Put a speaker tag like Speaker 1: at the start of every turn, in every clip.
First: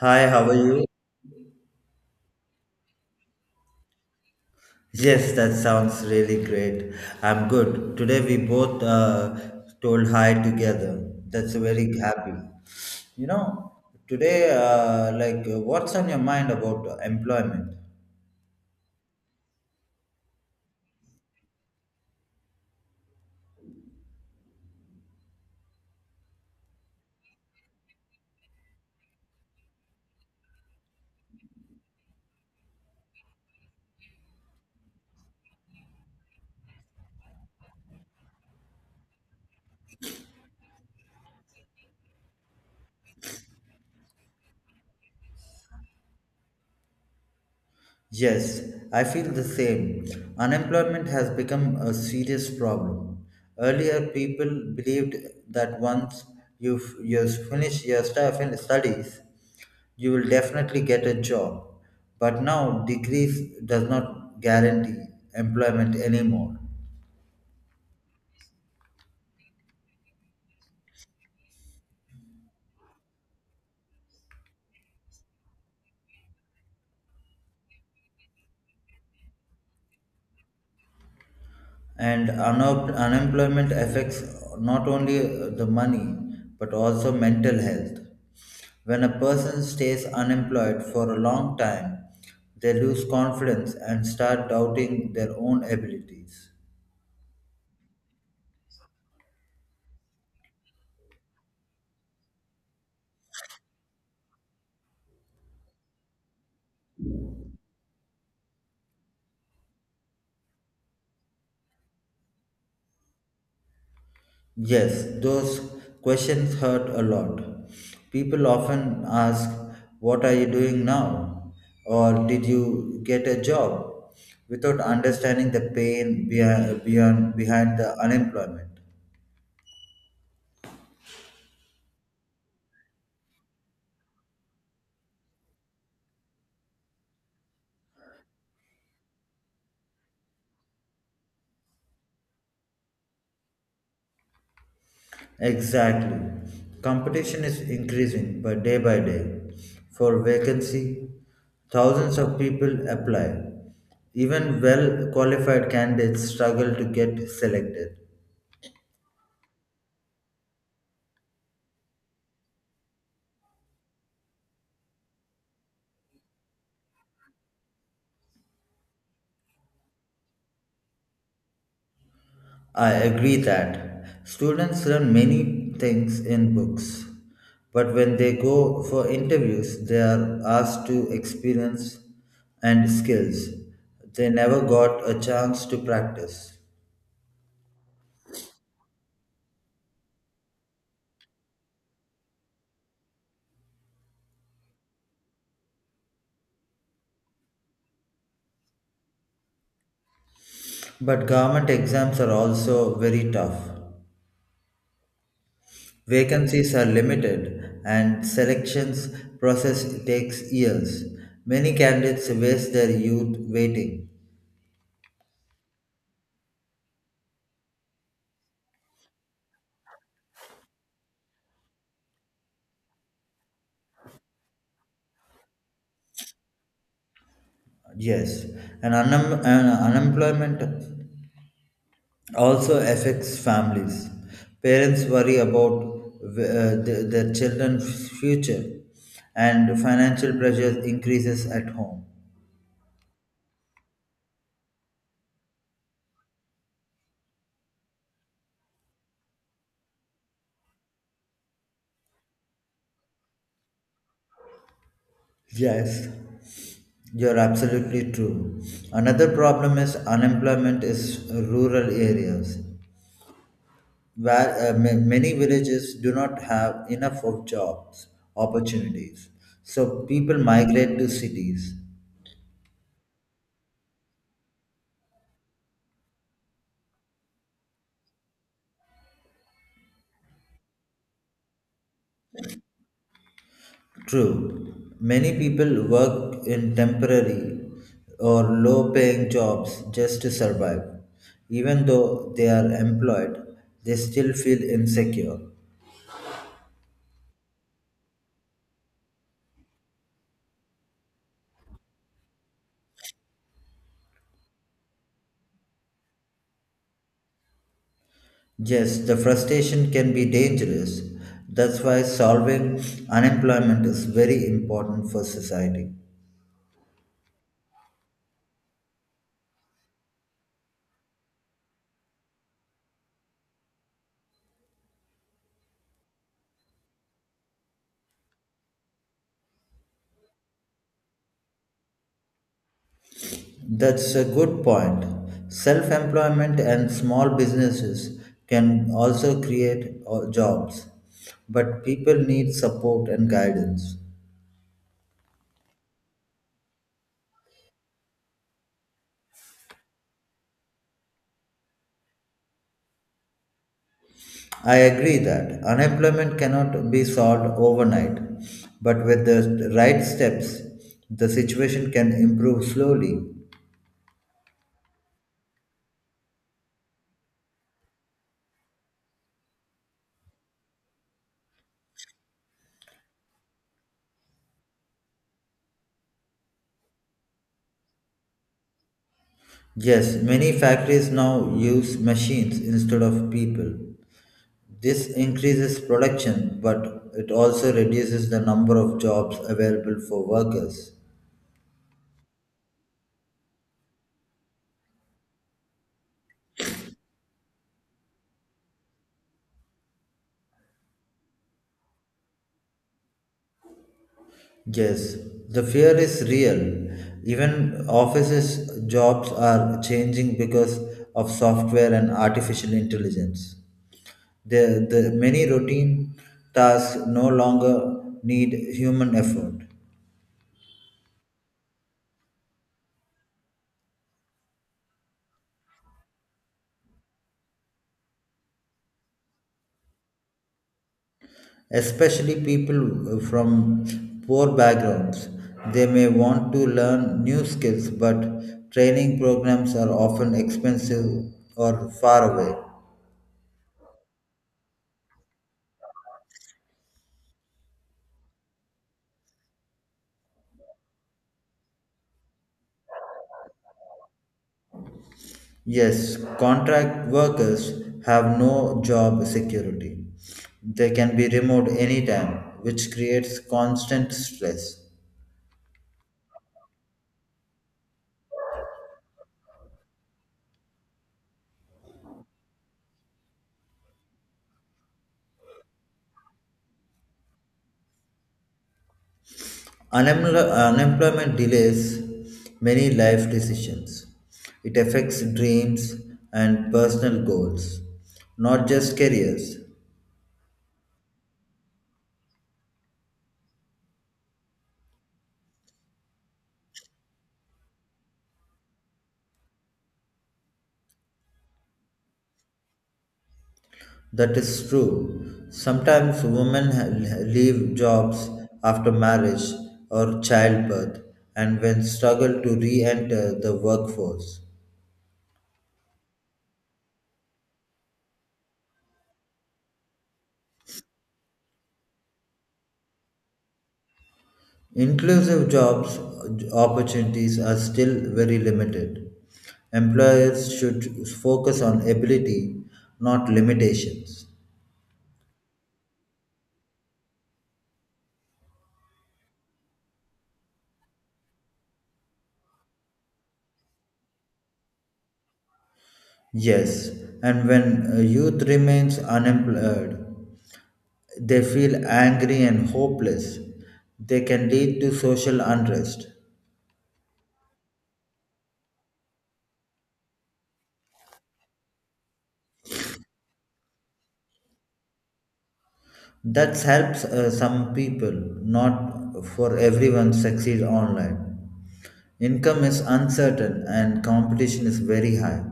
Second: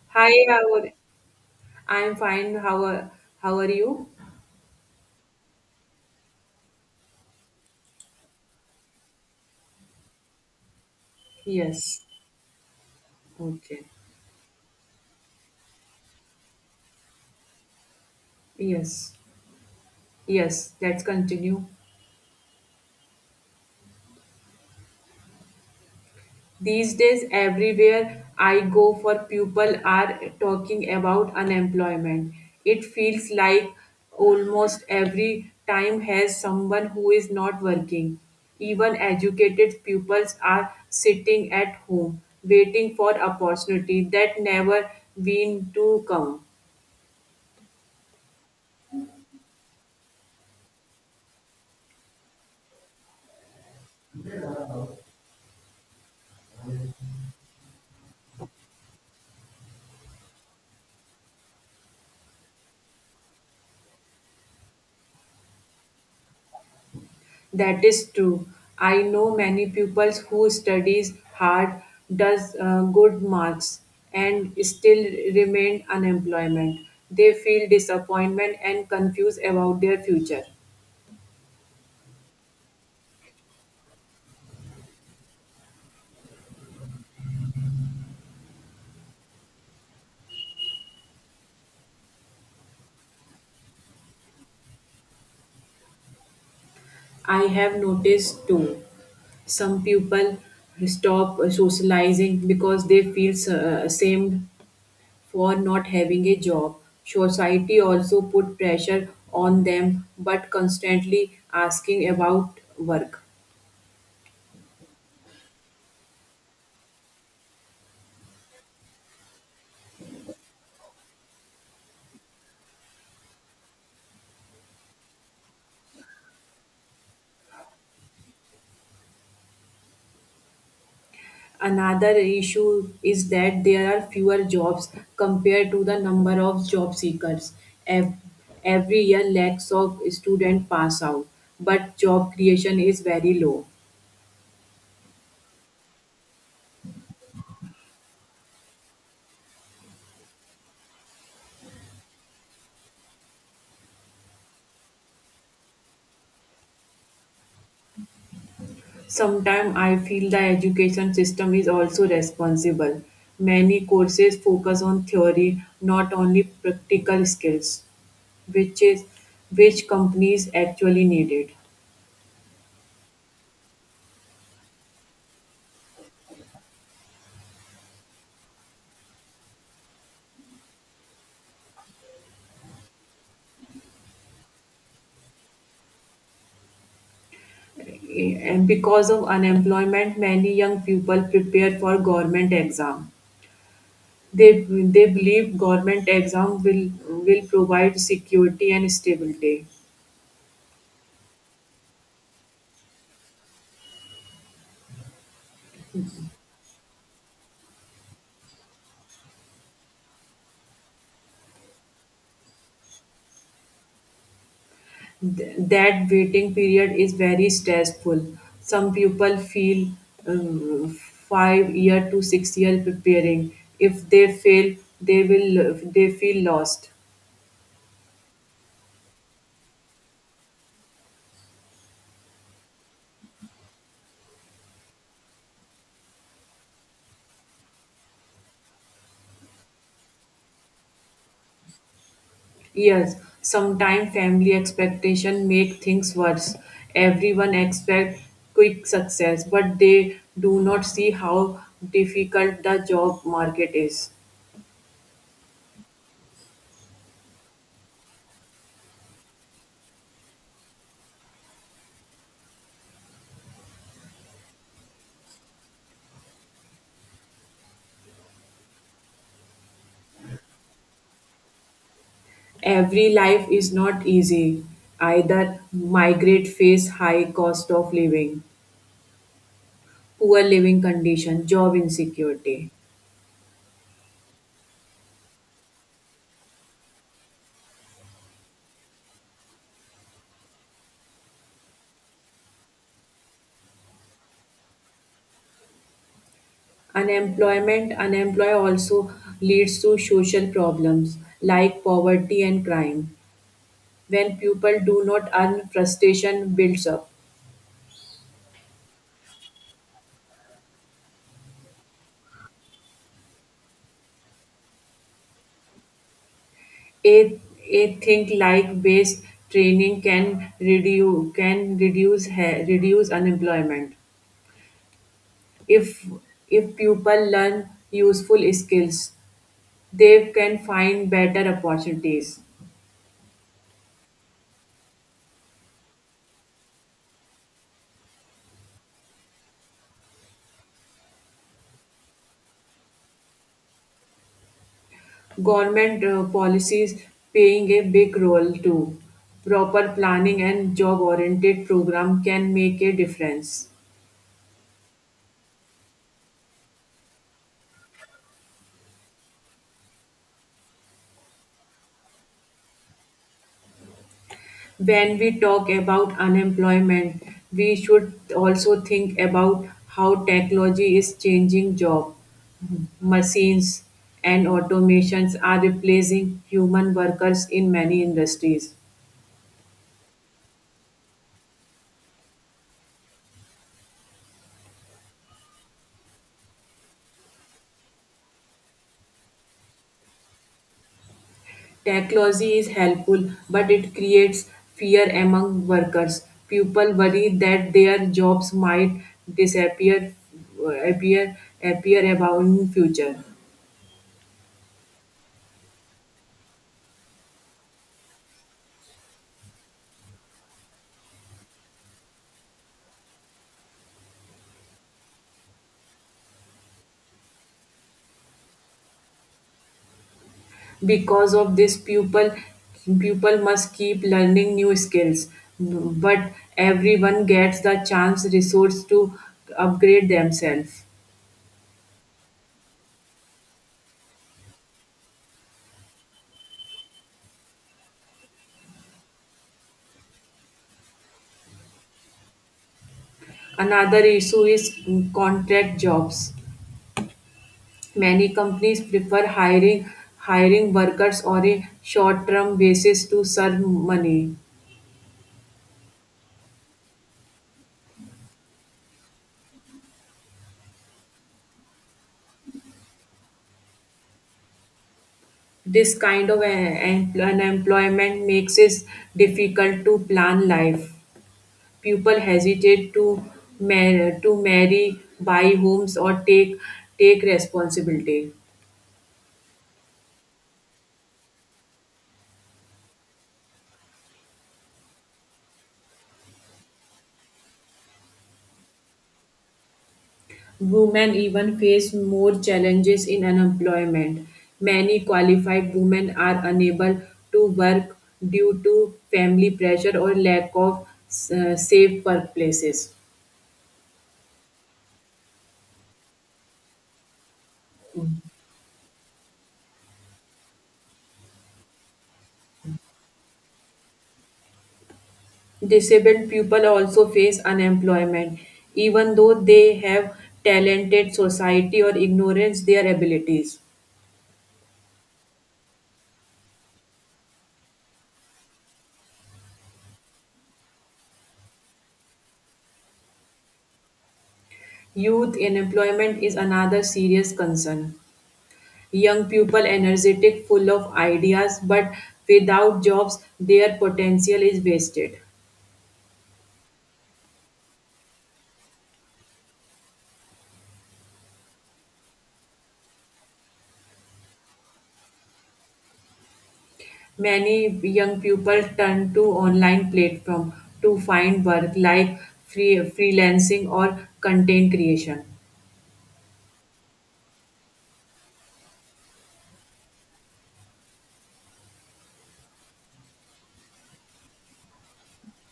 Speaker 1: Hi,
Speaker 2: Hi,
Speaker 1: how are
Speaker 2: how
Speaker 1: you?
Speaker 2: are, I'm fine. How are you?
Speaker 1: Yes, that sounds really great. I'm good. Today we both told hi together. That's very
Speaker 2: Yes.
Speaker 1: happy. You know,
Speaker 2: Okay.
Speaker 1: today, what's on your mind about employment?
Speaker 2: Yes. Yes, let's continue. These days, everywhere I go for people are talking about unemployment. It feels like almost every time has someone who is not working. Even educated pupils are sitting at home waiting for opportunity that never been to come.
Speaker 1: Yes, I feel the same. Unemployment has become a serious problem. Earlier, people believed that once you finish your stuff and studies, you will definitely get a job. But now, degrees does not guarantee employment anymore.
Speaker 2: That is true. I know many pupils who studies hard, does good marks, and still remain unemployment. They feel disappointment and confused about their future.
Speaker 1: Unemployment affects not only the money but also mental health. When a person stays unemployed for a long time, they lose confidence and start doubting their own abilities.
Speaker 2: I have noticed too. Some people stop socializing because they feel ashamed for not having a job. Society also put pressure on them, but constantly asking about work.
Speaker 1: Yes, those questions hurt a lot. People often ask, what are you doing now, or did you get a job, without understanding the pain behind the unemployment.
Speaker 2: Another issue is that there are fewer jobs compared to the number of job seekers. Ev- Every year, lakhs of students pass out, but job creation is very low.
Speaker 1: Exactly. Competition is increasing by day by day. For vacancy, thousands of people apply. Even well qualified candidates struggle to get selected.
Speaker 2: Sometimes I feel the education system is also responsible. Many courses focus on theory, not only practical skills, which is which companies actually needed.
Speaker 1: I agree that students learn many things in books, but when they go for interviews, they are asked to experience and skills they never got a chance to practice.
Speaker 2: And because of unemployment, many young people prepare for government exam. They they believe government exam will provide security and stability.
Speaker 1: But government exams are also very tough. Vacancies are limited and selections process takes years. Many candidates waste their youth waiting.
Speaker 2: That waiting period is very stressful. Some people feel um, 5 year to 6 year preparing. If they fail, they will they feel lost.
Speaker 1: Yes, and unemployment also affects families. Parents worry about their children's future, and financial pressure increases at home.
Speaker 2: Yes, sometimes family expectation make things worse. Everyone expect quick success, but they do not see how difficult the job market is.
Speaker 1: Yes, you're absolutely true. Another problem is unemployment is rural areas, where many villages do not have enough of jobs opportunities. So people migrate to cities.
Speaker 2: Every life is not easy. Either migrate face high cost of living, poor living condition, job insecurity.
Speaker 1: True, many people work in temporary or low paying jobs just to survive. Even though they are employed, they still feel insecure.
Speaker 2: Unemployment also leads to social problems like poverty and crime. When people do not earn, frustration builds up.
Speaker 1: Yes, the frustration can be dangerous. That's why solving unemployment is very important for society.
Speaker 2: A, a think like based training can reduce unemployment. If if people learn useful skills, they can find better opportunities.
Speaker 1: That's a good point. Self employment and small businesses can also create jobs, but people need support and guidance.
Speaker 2: Government policies playing a big role too. Proper planning and job oriented program can make a difference.
Speaker 1: I agree that unemployment cannot be solved overnight, but with the right steps, the situation can improve slowly.
Speaker 2: When we talk about unemployment, we should also think about how technology is changing jobs. Machines and automations are replacing human workers in many industries.
Speaker 1: Yes, many factories now use machines instead of people. This increases production, but it also reduces the number of jobs available for workers.
Speaker 2: Technology is helpful, but it creates fear among workers. People worry that their jobs might disappear, appear, appear about in future.
Speaker 1: Yes, the fear is real. Even offices' jobs are changing because of software and artificial intelligence. The many routine tasks no longer need human effort.
Speaker 2: Because of this pupil must keep learning new skills, but everyone gets the chance resource to upgrade themselves.
Speaker 1: Especially people from poor backgrounds, they may want to learn new skills, but training programs are often expensive or far away.
Speaker 2: Another issue is contract jobs. Many companies prefer hiring workers on a short term basis to serve money.
Speaker 1: Yes, contract workers have no job security. They can be removed anytime, which creates constant stress.
Speaker 2: This kind of unemployment makes it difficult to plan life. People hesitate to marry, buy homes, or take responsibility.
Speaker 1: Unemployment delays many life decisions. It affects dreams and personal goals, not just careers.
Speaker 2: Women even face more challenges in unemployment. Many qualified women are unable to work due to family pressure or lack of safe workplaces.
Speaker 1: That is true. Sometimes women leave jobs after marriage or childbirth, and when struggle to re enter the workforce.
Speaker 2: Disabled people also face unemployment, even though they have talented society or ignorance their abilities.
Speaker 1: Inclusive jobs opportunities are still very limited. Employers should focus on ability, not limitations.
Speaker 2: Youth unemployment is another serious concern. Young people energetic, full of ideas, but without jobs, their potential is wasted.
Speaker 1: Yes, and when youth remains unemployed, they feel angry and hopeless. They can lead to social unrest.
Speaker 2: Many young people turn to online platform to find work like freelancing or content creation.
Speaker 1: That helps some people, not for everyone succeed online. Income is uncertain and competition is very high.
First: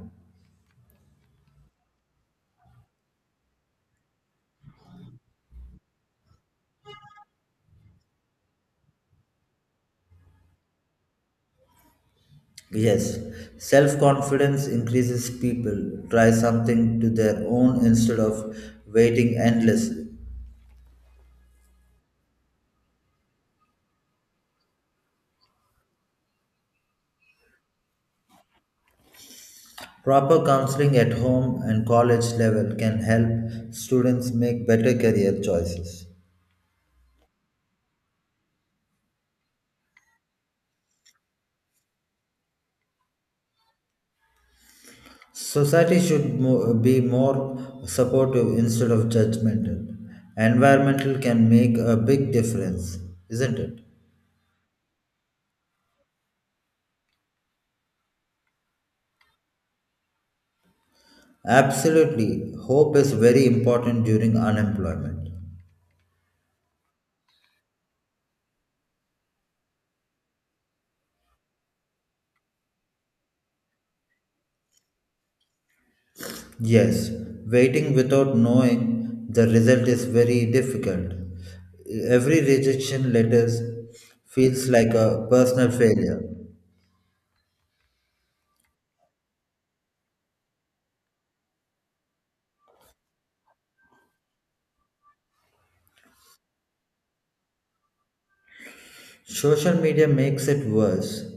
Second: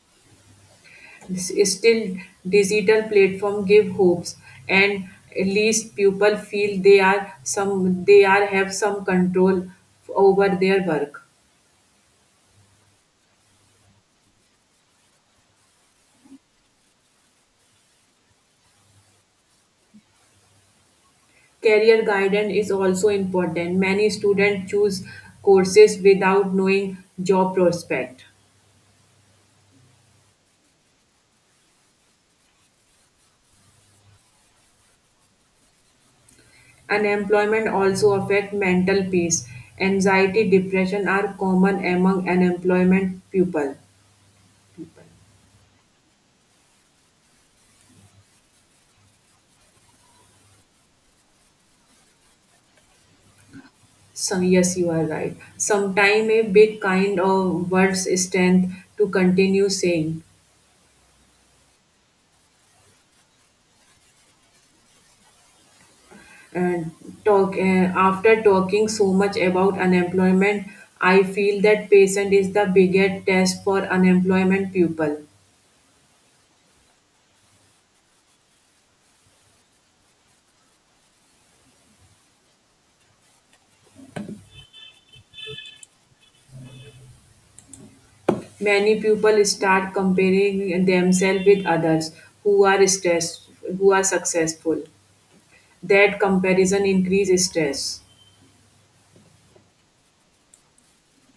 Speaker 2: Still, digital platform give hopes, and at least people feel they are have some control over their work.
Speaker 1: Yes, self confidence increases people try something to their own instead of waiting endlessly.
Speaker 2: Career guidance is also important. Many students choose courses without knowing job prospect.
Speaker 1: Proper counseling at home and college level can help students make better career choices.
Speaker 2: Unemployment also affect mental peace. Anxiety, depression are common among unemployment people.
Speaker 1: Society should be more supportive instead of judgmental. Environmental can make a big difference, isn't it?
Speaker 2: So, yes, you are right. Sometime a big kind of words strength to continue saying.
Speaker 1: Absolutely. Hope is very important during unemployment.
Speaker 2: And talk after talking so much about unemployment, I feel that patience is the biggest test for unemployment people.
Speaker 1: Yes, waiting without knowing the result is very difficult. Every rejection letter feels like a personal failure.
Speaker 2: Many people start comparing themselves with others who are stressed, who are successful. That comparison increases stress.
Speaker 1: Social media makes it worse.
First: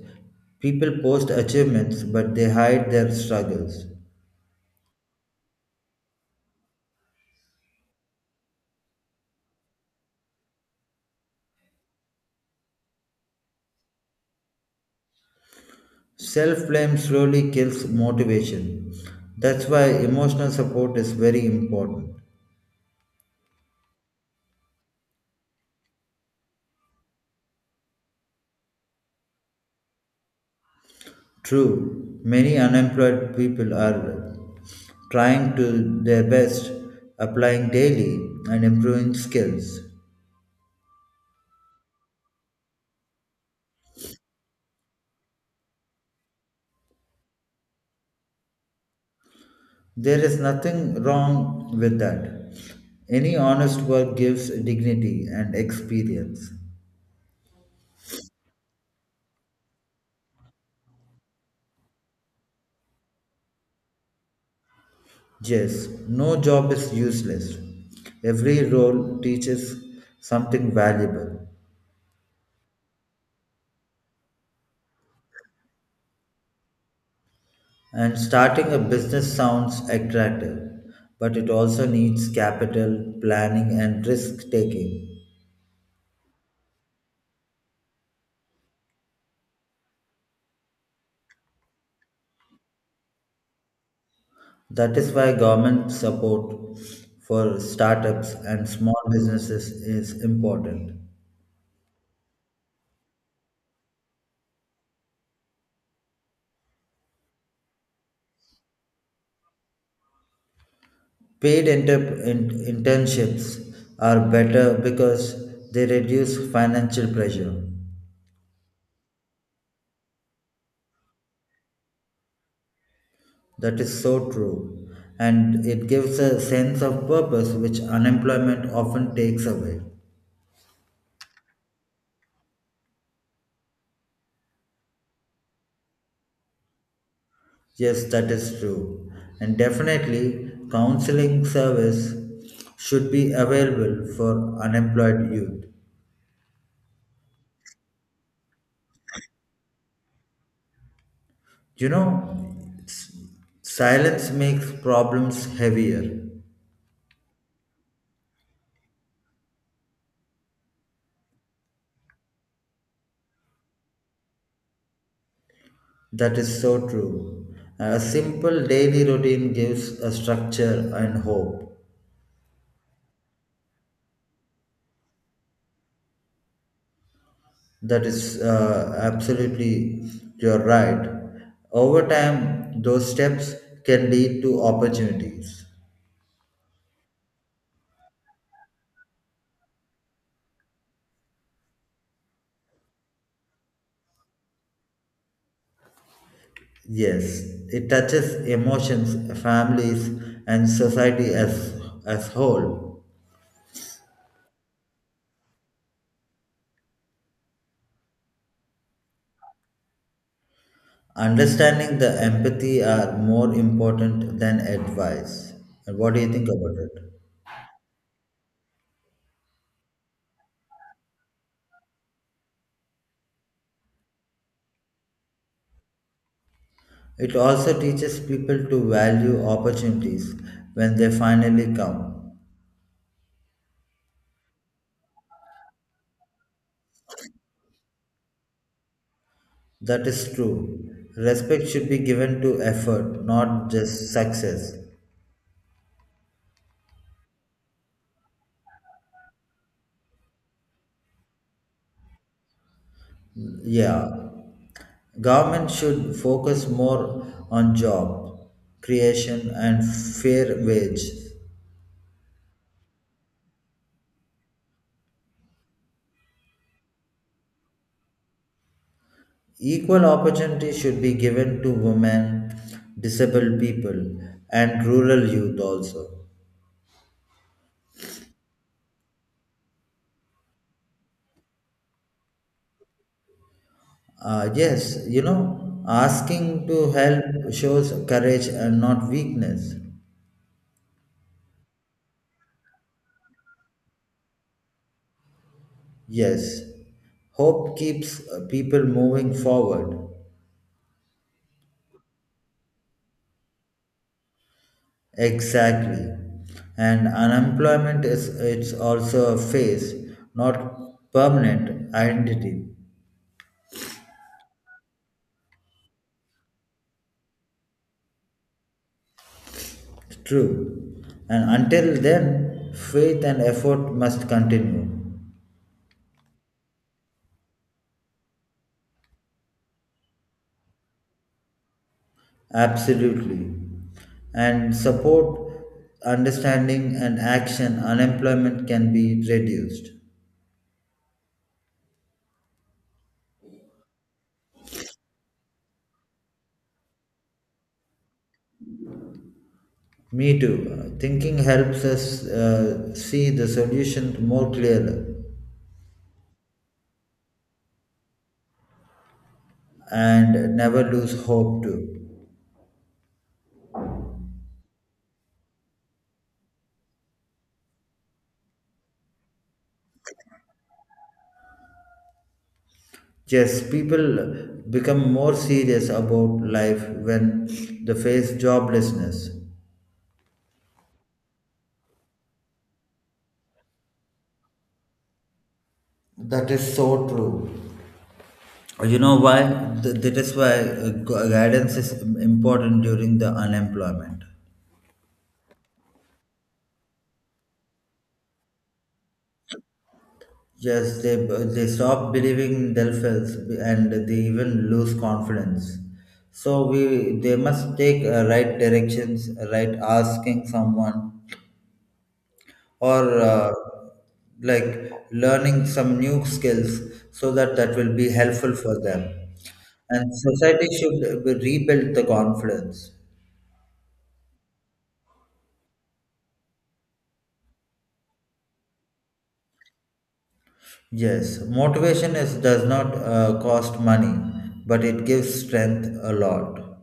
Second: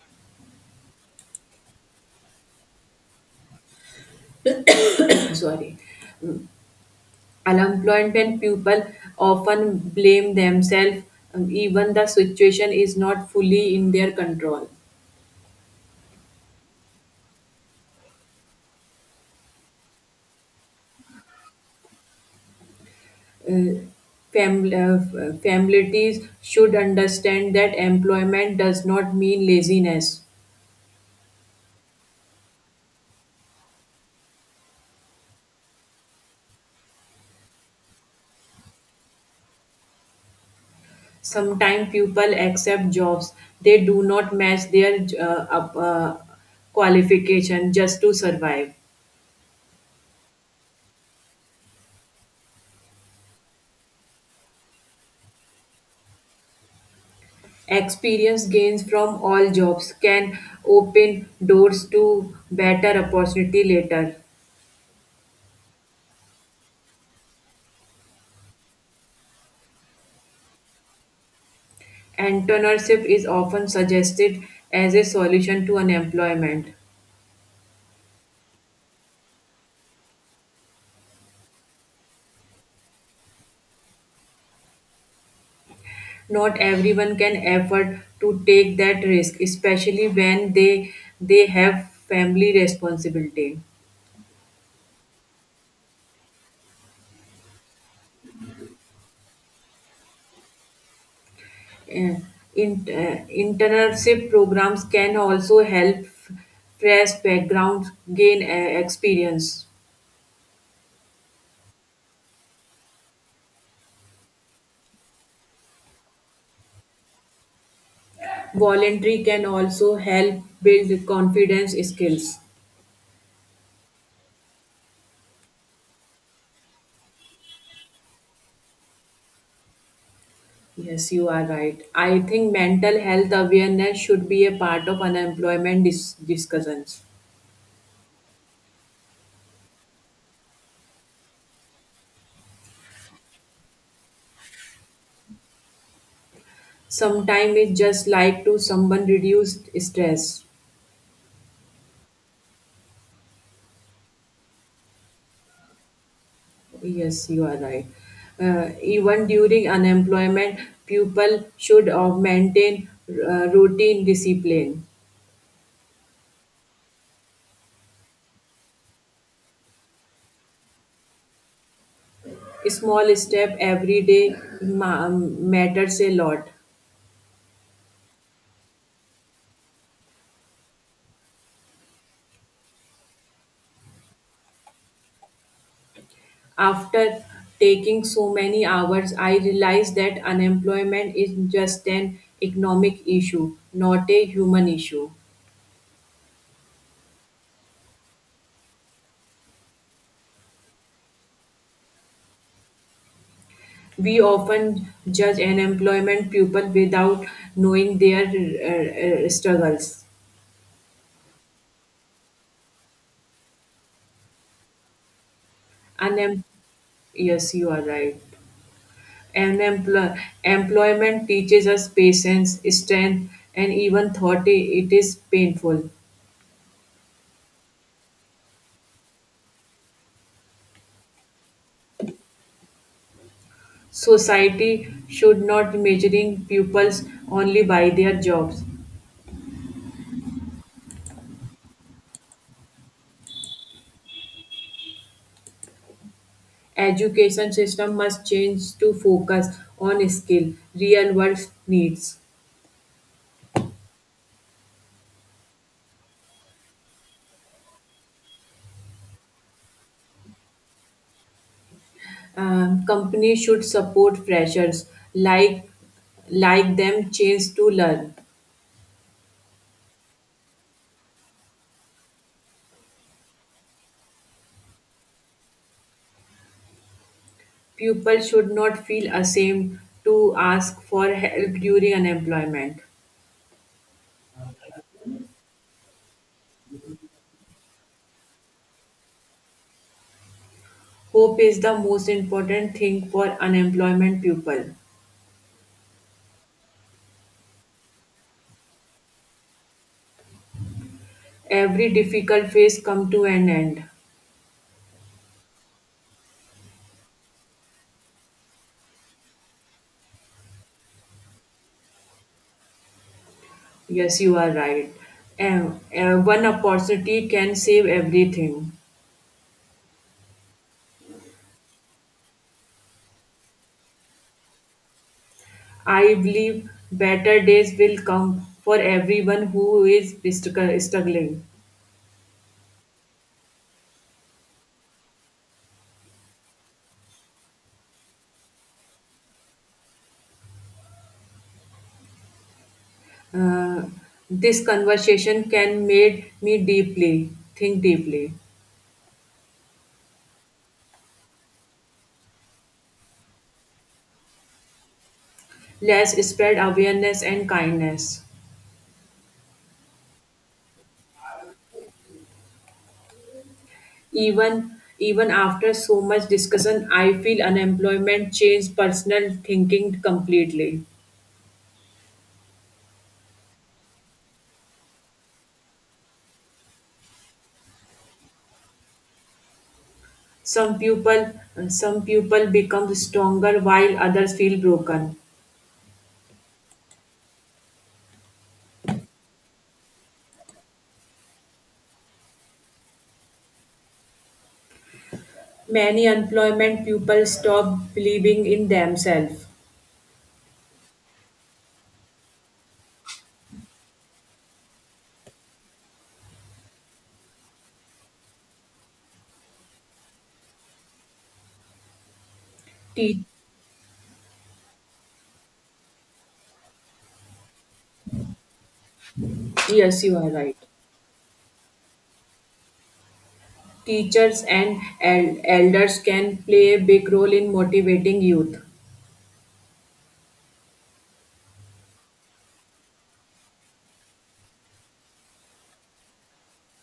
Speaker 1: People post achievements but they hide their struggles.
Speaker 2: Sorry. Unemployment people often blame themselves, even the situation is not fully in their control.
Speaker 1: Self blame slowly kills motivation. That's why emotional support is very important.
Speaker 2: Families should understand that employment does not mean laziness.
Speaker 1: True, many unemployed people are trying to their best, applying daily and improving skills.
Speaker 2: Sometimes people accept jobs they do not match their qualification just to survive.
Speaker 1: There is nothing wrong with that. Any honest work gives dignity and experience.
Speaker 2: Experience gains from all jobs can open doors to better opportunity later.
Speaker 1: Yes, no job is useless. Every role teaches something valuable.
Speaker 2: Entrepreneurship is often suggested as a solution to unemployment.
Speaker 1: And starting a business sounds attractive, but it also needs capital, planning, and risk taking.
Speaker 2: Not everyone can afford to take that risk, especially when they have family responsibility.
Speaker 1: That is why government support for startups and small businesses is important.
Speaker 2: uh, Internship programs can also help fresh backgrounds gain experience.
Speaker 1: Paid internships are better because they reduce financial pressure.
Speaker 2: Voluntary can also help build confidence skills.
Speaker 1: That is so true. And it gives a sense of purpose which unemployment often takes away.
Speaker 2: Yes, you are right. I think mental health awareness should be a part of unemployment discussions.
Speaker 1: Yes, that is true. And definitely, counseling service should be available for unemployed youth.
Speaker 2: Sometimes it's just like to someone reduced stress.
Speaker 1: You know, s- silence makes problems heavier.
Speaker 2: Yes, you are right. Even during unemployment, people should maintain routine discipline.
Speaker 1: That is so true. A simple daily routine gives a structure and hope.
Speaker 2: Small step every day matters a lot.
Speaker 1: That is absolutely, you're right. Over time, those steps can lead to opportunities.
Speaker 2: After taking so many hours, I realized that unemployment is just an economic issue, not a human issue.
Speaker 1: Yes, it touches emotions, families, and society as whole.
Speaker 2: We often judge unemployment people without knowing their struggles.
Speaker 1: Understanding the empathy are more important than advice. And what do you
Speaker 2: Unem-
Speaker 1: think about it?
Speaker 2: yes, you are right. And employment teaches us patience, strength, and even thought it is painful.
Speaker 1: It also teaches people to value opportunities when they finally come.
Speaker 2: Society should not measuring pupils only by their jobs.
Speaker 1: That is true. Respect should be given to effort, not just success.
Speaker 2: Education system must change to focus on skill, real world needs.
Speaker 1: Yeah. Government should focus more on job creation and fair wage.
Speaker 2: Companies should support freshers like like them chance to learn.
Speaker 1: Equal opportunity should be given to women, disabled people, and rural youth also.
Speaker 2: Pupils should not feel ashamed to ask for help during unemployment.
Speaker 1: Yes, you know, asking to help shows courage and not weakness.
Speaker 2: Hope is the most important thing for unemployment people.
Speaker 1: Yes, hope keeps people moving forward.
Speaker 2: Every difficult phase come to an end.
Speaker 1: Exactly. And unemployment is it's also a phase, not permanent identity.
Speaker 2: Yes, you are right. One opportunity can save everything.
Speaker 1: True. And until then, faith and effort must continue.
Speaker 2: I believe better days will come for everyone who is struggling.
Speaker 1: Absolutely. And support, understanding, and action, unemployment can be reduced.
Speaker 2: Uh, this conversation can made me deeply think deeply.
Speaker 1: Me too. Thinking helps us see the solution more clearly,
Speaker 2: Let's spread awareness and kindness.
Speaker 1: and never lose hope too.
Speaker 2: Even after so much discussion, I feel unemployment changed personal thinking completely.
Speaker 1: Yes, people become more serious about life when they face joblessness.
Speaker 2: Some people some people become stronger while others feel broken.
Speaker 1: That is so true. You know why? That is why guidance is important during the unemployment.
Speaker 2: Many unemployment people stop believing in themselves.
Speaker 1: Yes, they stop believing in themselves and they even lose confidence. So we they must take right directions, right asking someone or
Speaker 2: Te-
Speaker 1: like learning some new skills, so that that will be helpful for them.
Speaker 2: yes,
Speaker 1: And
Speaker 2: you are right.
Speaker 1: society should rebuild the confidence.
Speaker 2: Teachers and elders can play a big role in motivating youth.
Speaker 1: Yes, motivation is does not cost money, but it gives strength a lot.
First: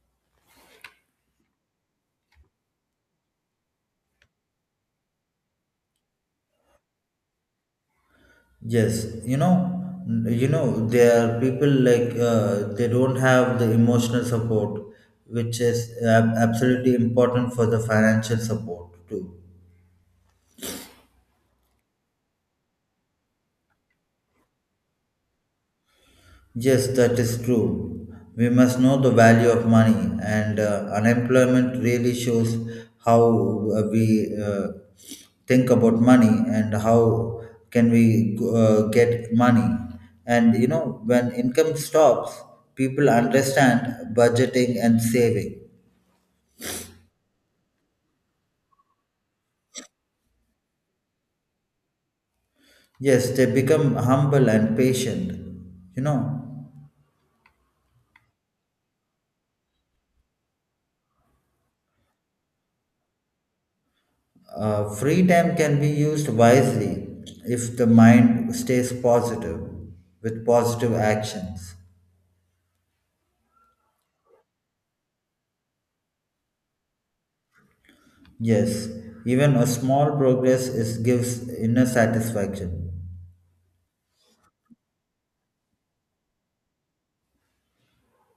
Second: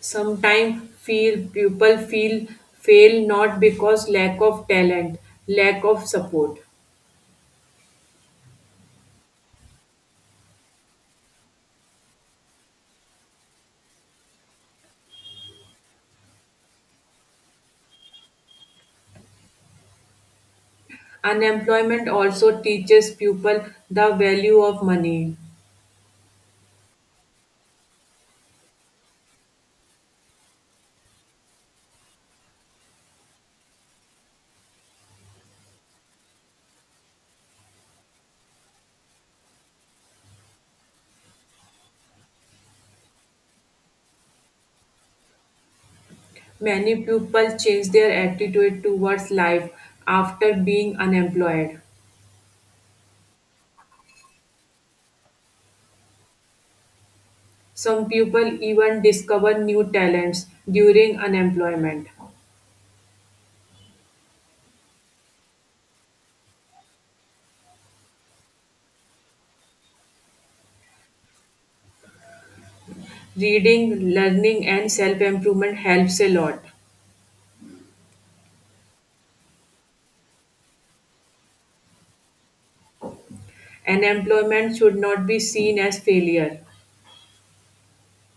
Speaker 2: Sometimes feel people feel fail not because lack of talent, lack of support.
Speaker 1: Yes, you know there are people like they don't have the emotional support, which is absolutely important for the financial support too.
Speaker 2: Unemployment also teaches people the value of money.
Speaker 1: Yes, that is true. We must know the value of money, and unemployment really shows how we think about money and how can we get money. And you know, when income stops, people understand budgeting and saving.
Speaker 2: Many people change their attitude towards life after being unemployed.
Speaker 1: Yes, they become humble and patient. You know,
Speaker 2: Some people even discover new talents during unemployment.
Speaker 1: Free time can be used wisely if the mind stays positive with positive actions.
Speaker 2: Reading, learning, and self improvement helps a lot.
Speaker 1: Yes, even a small progress is gives inner satisfaction.
Speaker 2: Unemployment should not be seen as failure.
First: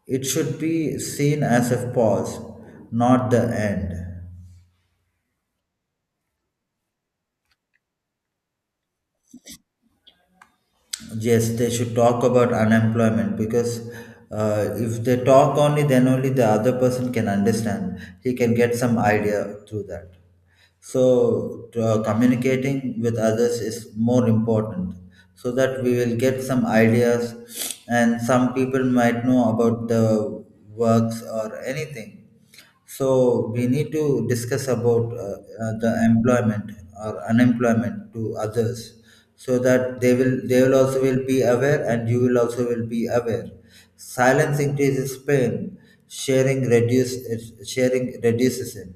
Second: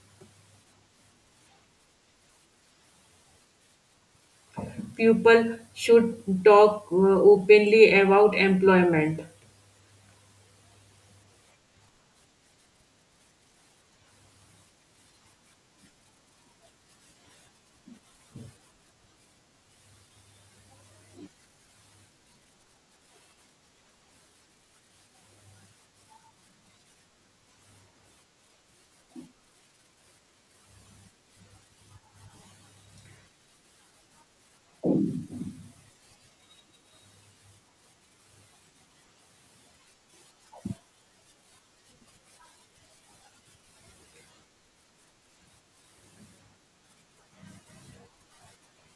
Speaker 1: It should be seen as a pause, not the end.
Speaker 2: People should talk openly about employment.
Speaker 1: Yes, they should talk about unemployment because if they talk only, then only the other person can understand. He can get some idea through that. So communicating with others is more important, so that we will get some ideas and some people might know about the works or anything. So we need to discuss about the employment or unemployment to others, so that they will also will be aware, and you will also will be aware. Silence increases pain, sharing reduce sharing reduces it.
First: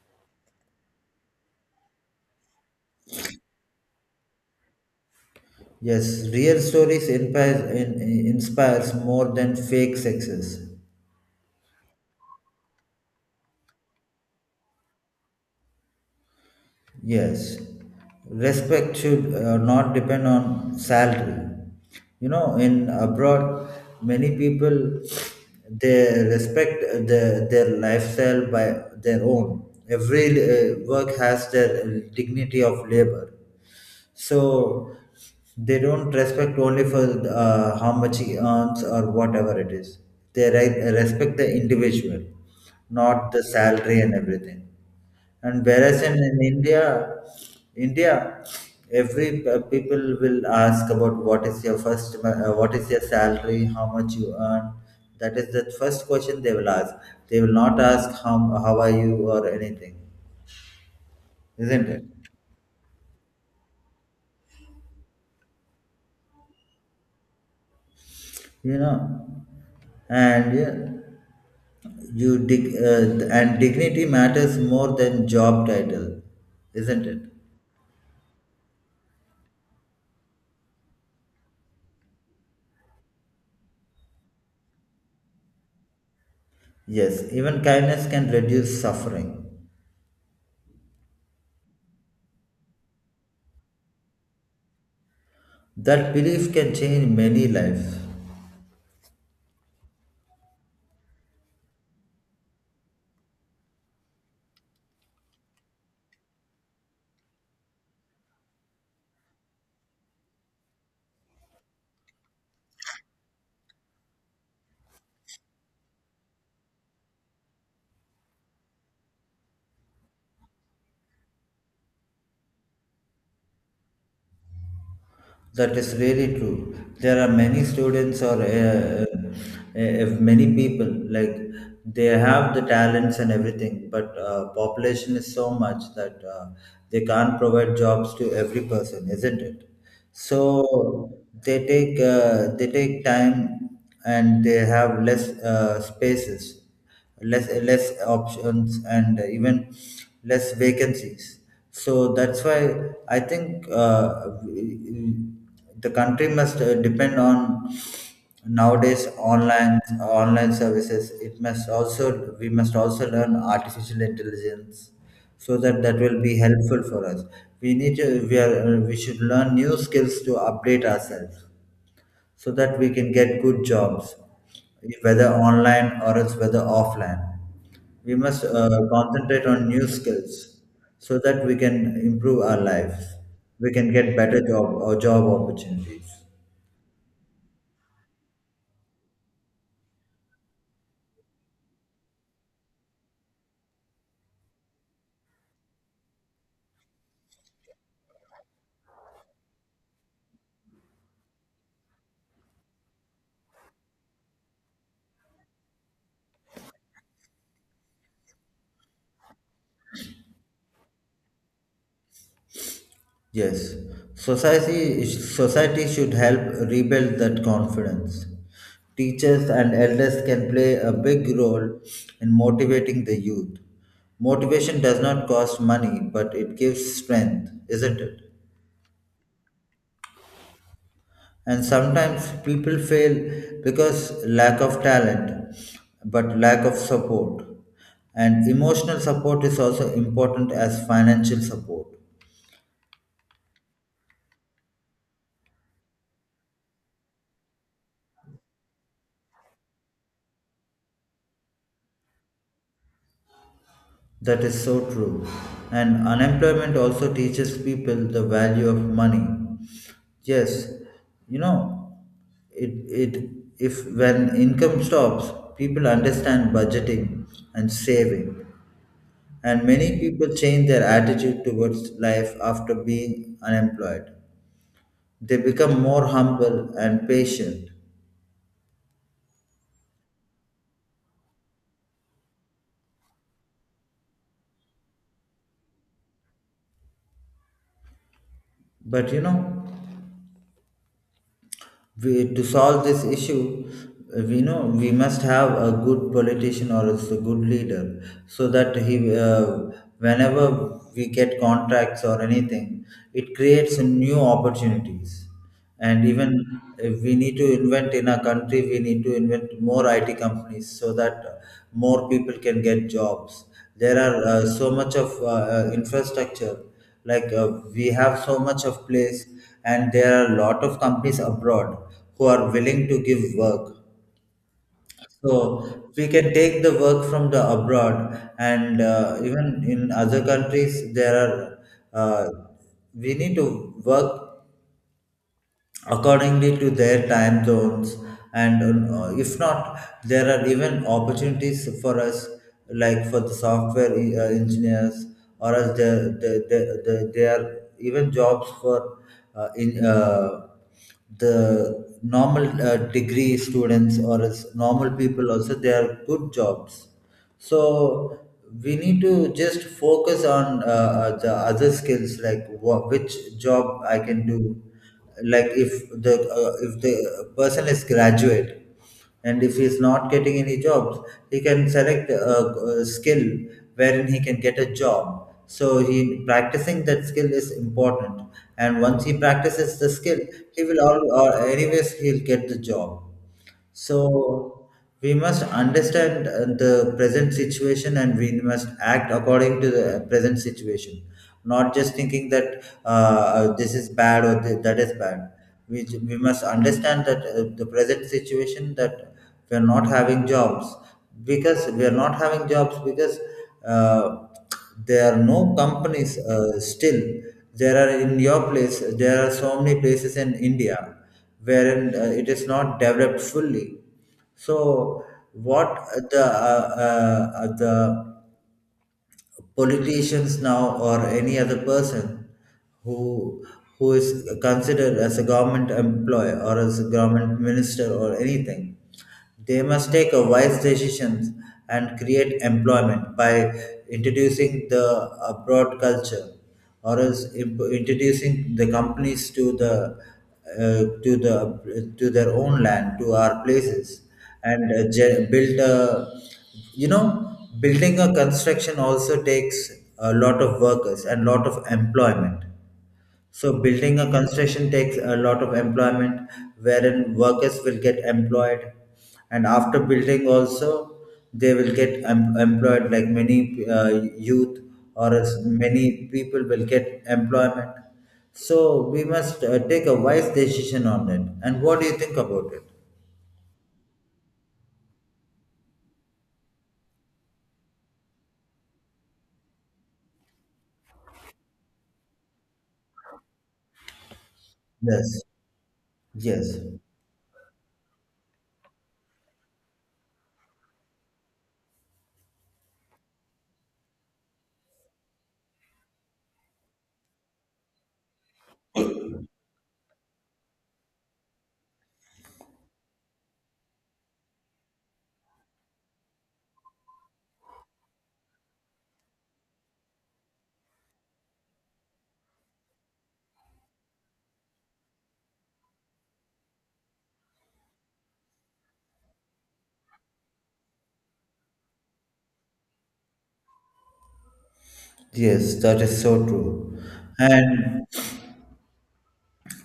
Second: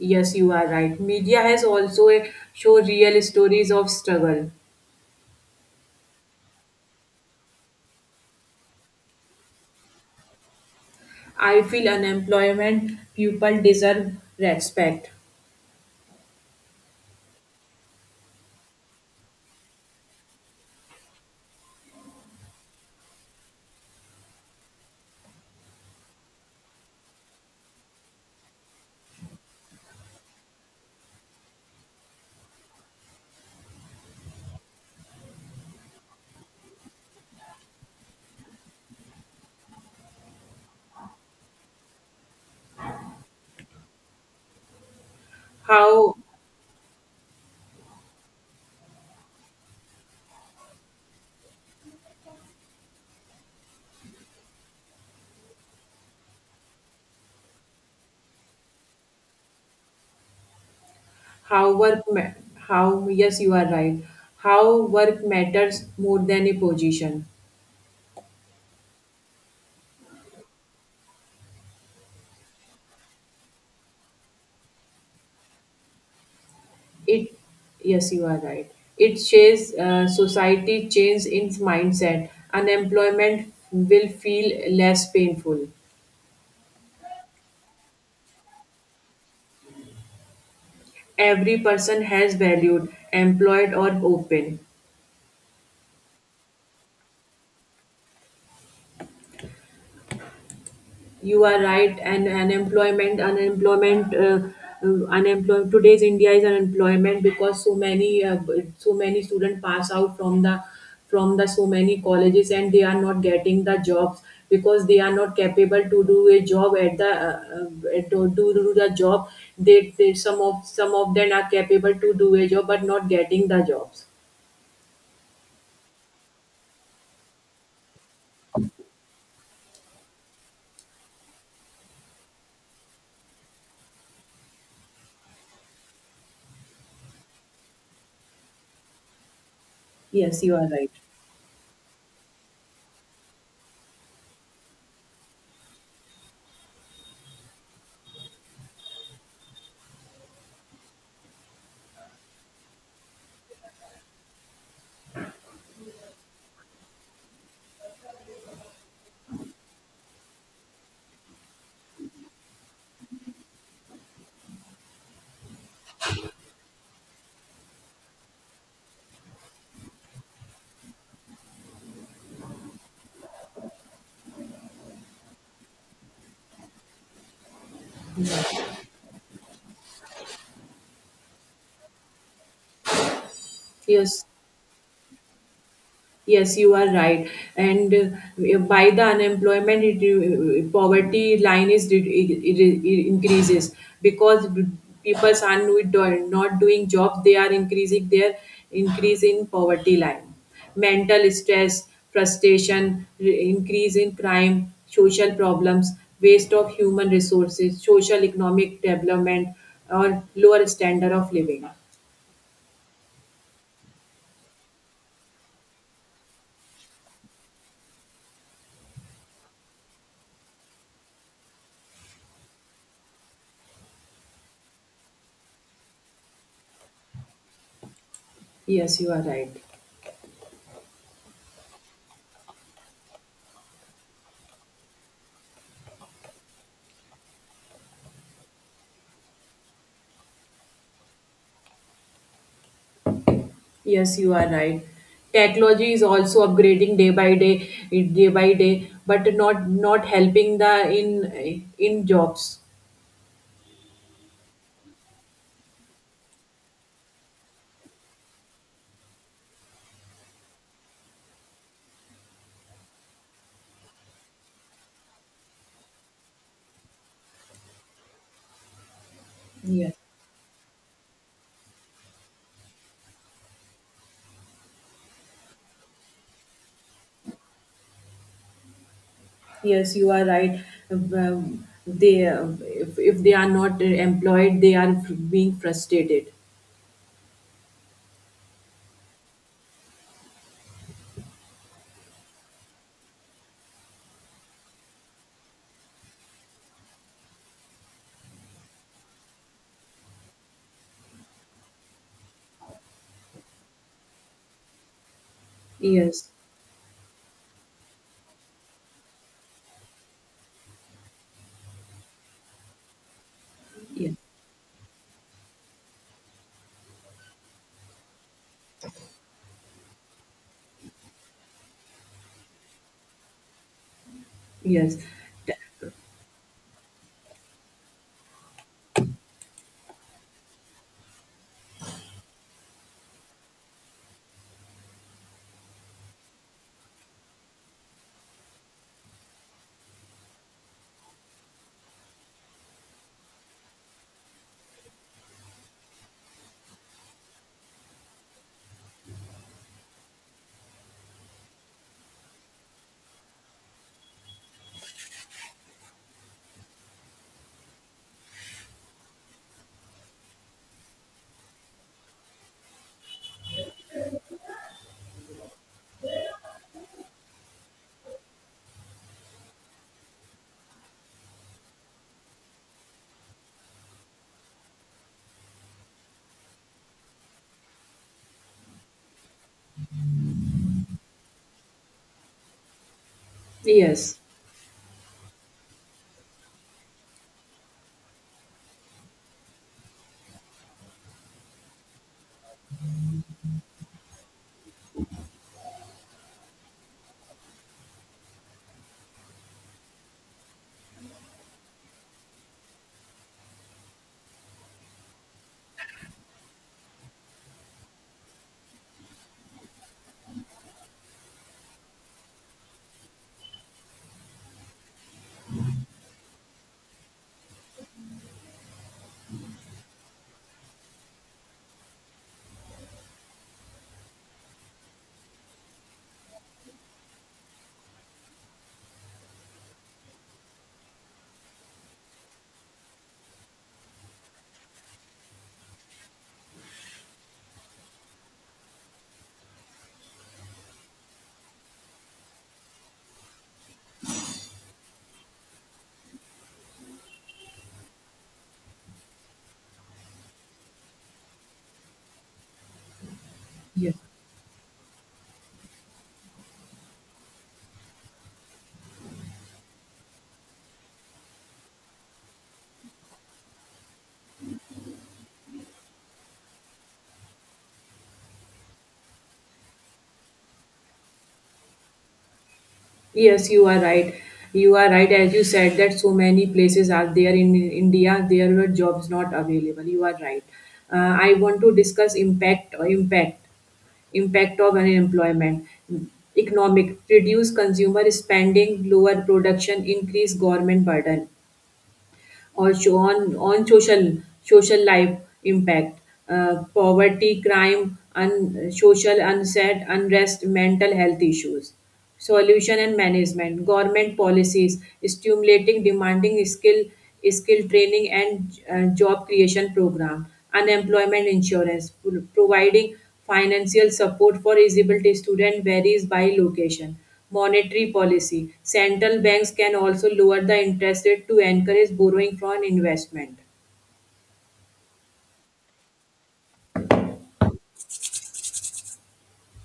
Speaker 2: Yes, you are right. Media has also show real stories of struggle.
Speaker 1: Yes, real stories inspires more than fake success.
Speaker 2: I feel unemployment people deserve respect.
Speaker 1: Yes, respect should not depend on salary. You know, in abroad, many people they respect their lifestyle by their own. Every work has their dignity of labor. So they don't respect only for how much he earns or whatever it is. They respect the individual, not the salary and everything. And whereas in,
Speaker 2: How
Speaker 1: in India, India, every people will ask about what is your first, what is your salary, how much you earn. That is the first question they will ask. They will not ask how are you or anything,
Speaker 2: how
Speaker 1: isn't
Speaker 2: work
Speaker 1: it?
Speaker 2: ma- how yes, you are right. How work matters more than a position.
Speaker 1: You know, and yeah. You dig, and dignity matters more than job title, isn't it?
Speaker 2: It Yes, you are right. It shows society change in mindset. Unemployment will feel less painful.
Speaker 1: Yes, even kindness can reduce suffering.
Speaker 2: Every person has valued, employed or open.
Speaker 1: That belief can change many lives.
Speaker 2: You are right. And unemployment today's India is unemployment because so many students pass out from the so many colleges, and they are not getting the jobs because they are not capable to do a job at the do the job. They some of them are capable to do a job but not getting the jobs.
Speaker 1: That is really true. There are many students or many people like they have the talents and everything, but population is so much that they can't provide jobs to every person, isn't it?
Speaker 2: Yes, you are right.
Speaker 1: So they take time, and they have less spaces, less options, and even less vacancies. So that's why I think the country must depend on nowadays online online services. It must also we must also learn artificial intelligence, so that that will be helpful for us. We need to we are we should learn new skills to update ourselves, so that we can get good jobs, whether online or else whether offline. We must concentrate on new skills, so that we can improve our lives. We can get
Speaker 2: Yes,
Speaker 1: better job or job opportunities.
Speaker 2: yes, you are right. And by the unemployment, poverty line it increases because people are not doing jobs. They are increasing their increase in poverty line, mental stress, frustration, increase in crime, social problems, waste of human resources, social economic development, or lower standard of living.
Speaker 1: Yes, society should help rebuild that confidence. Teachers and elders can play a big role in motivating the youth. Motivation does not cost money, but it gives strength, isn't it?
Speaker 2: Yes, you are right.
Speaker 1: And sometimes people fail because lack of talent but lack of support, and emotional support is also important as financial support.
Speaker 2: Yes, you are right. Technology is also upgrading day by day, but not helping the in jobs.
Speaker 1: That is so true. And unemployment also teaches people the value of money. Yes, you know it it if when income stops, people understand budgeting and saving. And many
Speaker 2: Yes,
Speaker 1: people change their attitude towards life after being unemployed. They become more humble and patient.
Speaker 2: yes, you are right. They If they are not employed, they are being frustrated.
Speaker 1: But you know, we, to solve this issue, we know we must have a good politician or else a good leader so that he, whenever we get contracts or anything, it creates new opportunities. And even
Speaker 2: Yes,
Speaker 1: if we need to invent in our country, we need to invent more IT companies so that more people can get jobs. There
Speaker 2: yes,
Speaker 1: are so much of infrastructure. Like, we have so much of place, and there are a lot of companies abroad who are willing to give work.
Speaker 2: yes,
Speaker 1: So we can take the work from the abroad. And even in other countries there are uh, we need to work accordingly to their time zones. And if not, there are even opportunities for us, like for the software engineers, or as there are even jobs for in the normal degree students, or as normal people also, they are good jobs. So we need to just focus on the other skills like wha which job I can do. Like, if the uh, if the person is graduate and if he's not getting any jobs, he can select a skill wherein he can get a job. So he practicing that skill is important, and once he practices the skill, he will all, or anyways he'll get the job.
Speaker 2: yes,
Speaker 1: So we must understand the present situation, and we must act according to the present situation, not just thinking that this is bad or that is bad. We must understand that the present situation, that we are not having jobs because uh, there are no companies still. There are in your place, there are so many places in India wherein it is not developed fully. So, what the politicians now, or any other person who who is considered as a government employee or as a government minister or anything, they must take a wise decisions and create employment by introducing the abroad culture, or else introducing the companies to the to their own land, to our places. And build a, you know, building a construction also takes a lot of workers and lot of employment. So
Speaker 2: yes.
Speaker 1: building a construction takes a lot of employment, wherein workers will get employed. And after building also, they will get employed, like many youth or as many people will get employment. So we must take a wise decision on it. And what do you think about it?
Speaker 2: Yes, you are right. You are right, as you said, that so many places are there in India, there were jobs not available. You are right. I want to discuss impact of
Speaker 1: Yes,
Speaker 2: unemployment,
Speaker 1: yes,
Speaker 2: economic, reduce consumer spending, lower production, increase government burden, also on social social life impact, poverty, crime, social unrest, mental health issues, solution and management, government policies, stimulating demanding skill training, and job creation program, unemployment insurance, providing financial support for disability student varies by location. Monetary policy. Central banks can also lower the interest rate to encourage borrowing from investment.
Speaker 1: yes, that is so true. And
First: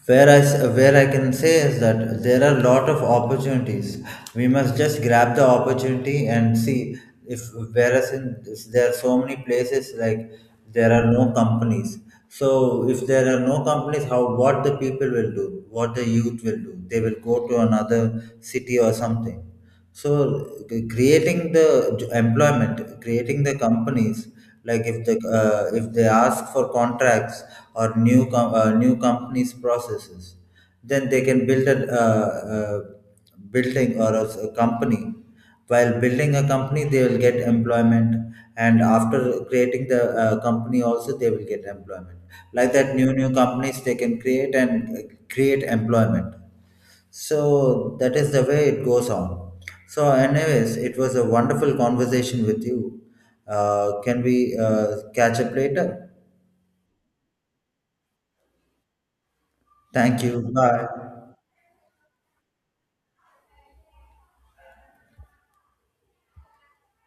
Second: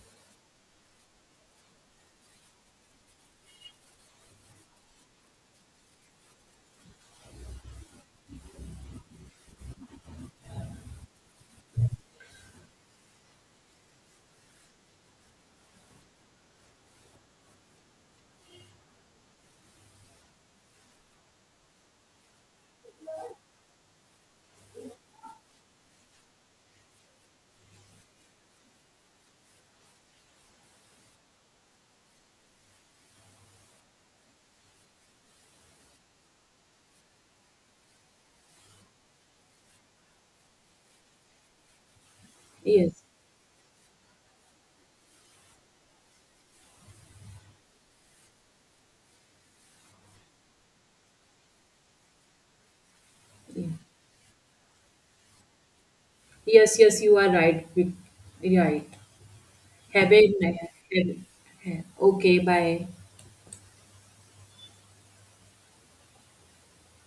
Speaker 1: Where I can say is that there are a lot of opportunities. We must just grab the opportunity and see if there are so many places like there are no companies. So if there are no companies, how, what the people will do, what the youth will do, they will go to another city or something. So creating the employment, creating the companies, like if the if they ask for contracts or new companies processes, then they can build a uh, building or a, a company. While building a company, they will get employment, and after creating the company, also they will get employment. Like that,
Speaker 2: Yes.
Speaker 1: new new companies they can create and create employment, so that is the way it goes on. So, anyways, it was a wonderful conversation with you.
Speaker 2: Yeah.
Speaker 1: Can we catch up later?
Speaker 2: Yes, yes, you are right. Right. Have
Speaker 1: Thank
Speaker 2: a
Speaker 1: you.
Speaker 2: have,
Speaker 1: Bye.
Speaker 2: have, Okay, bye.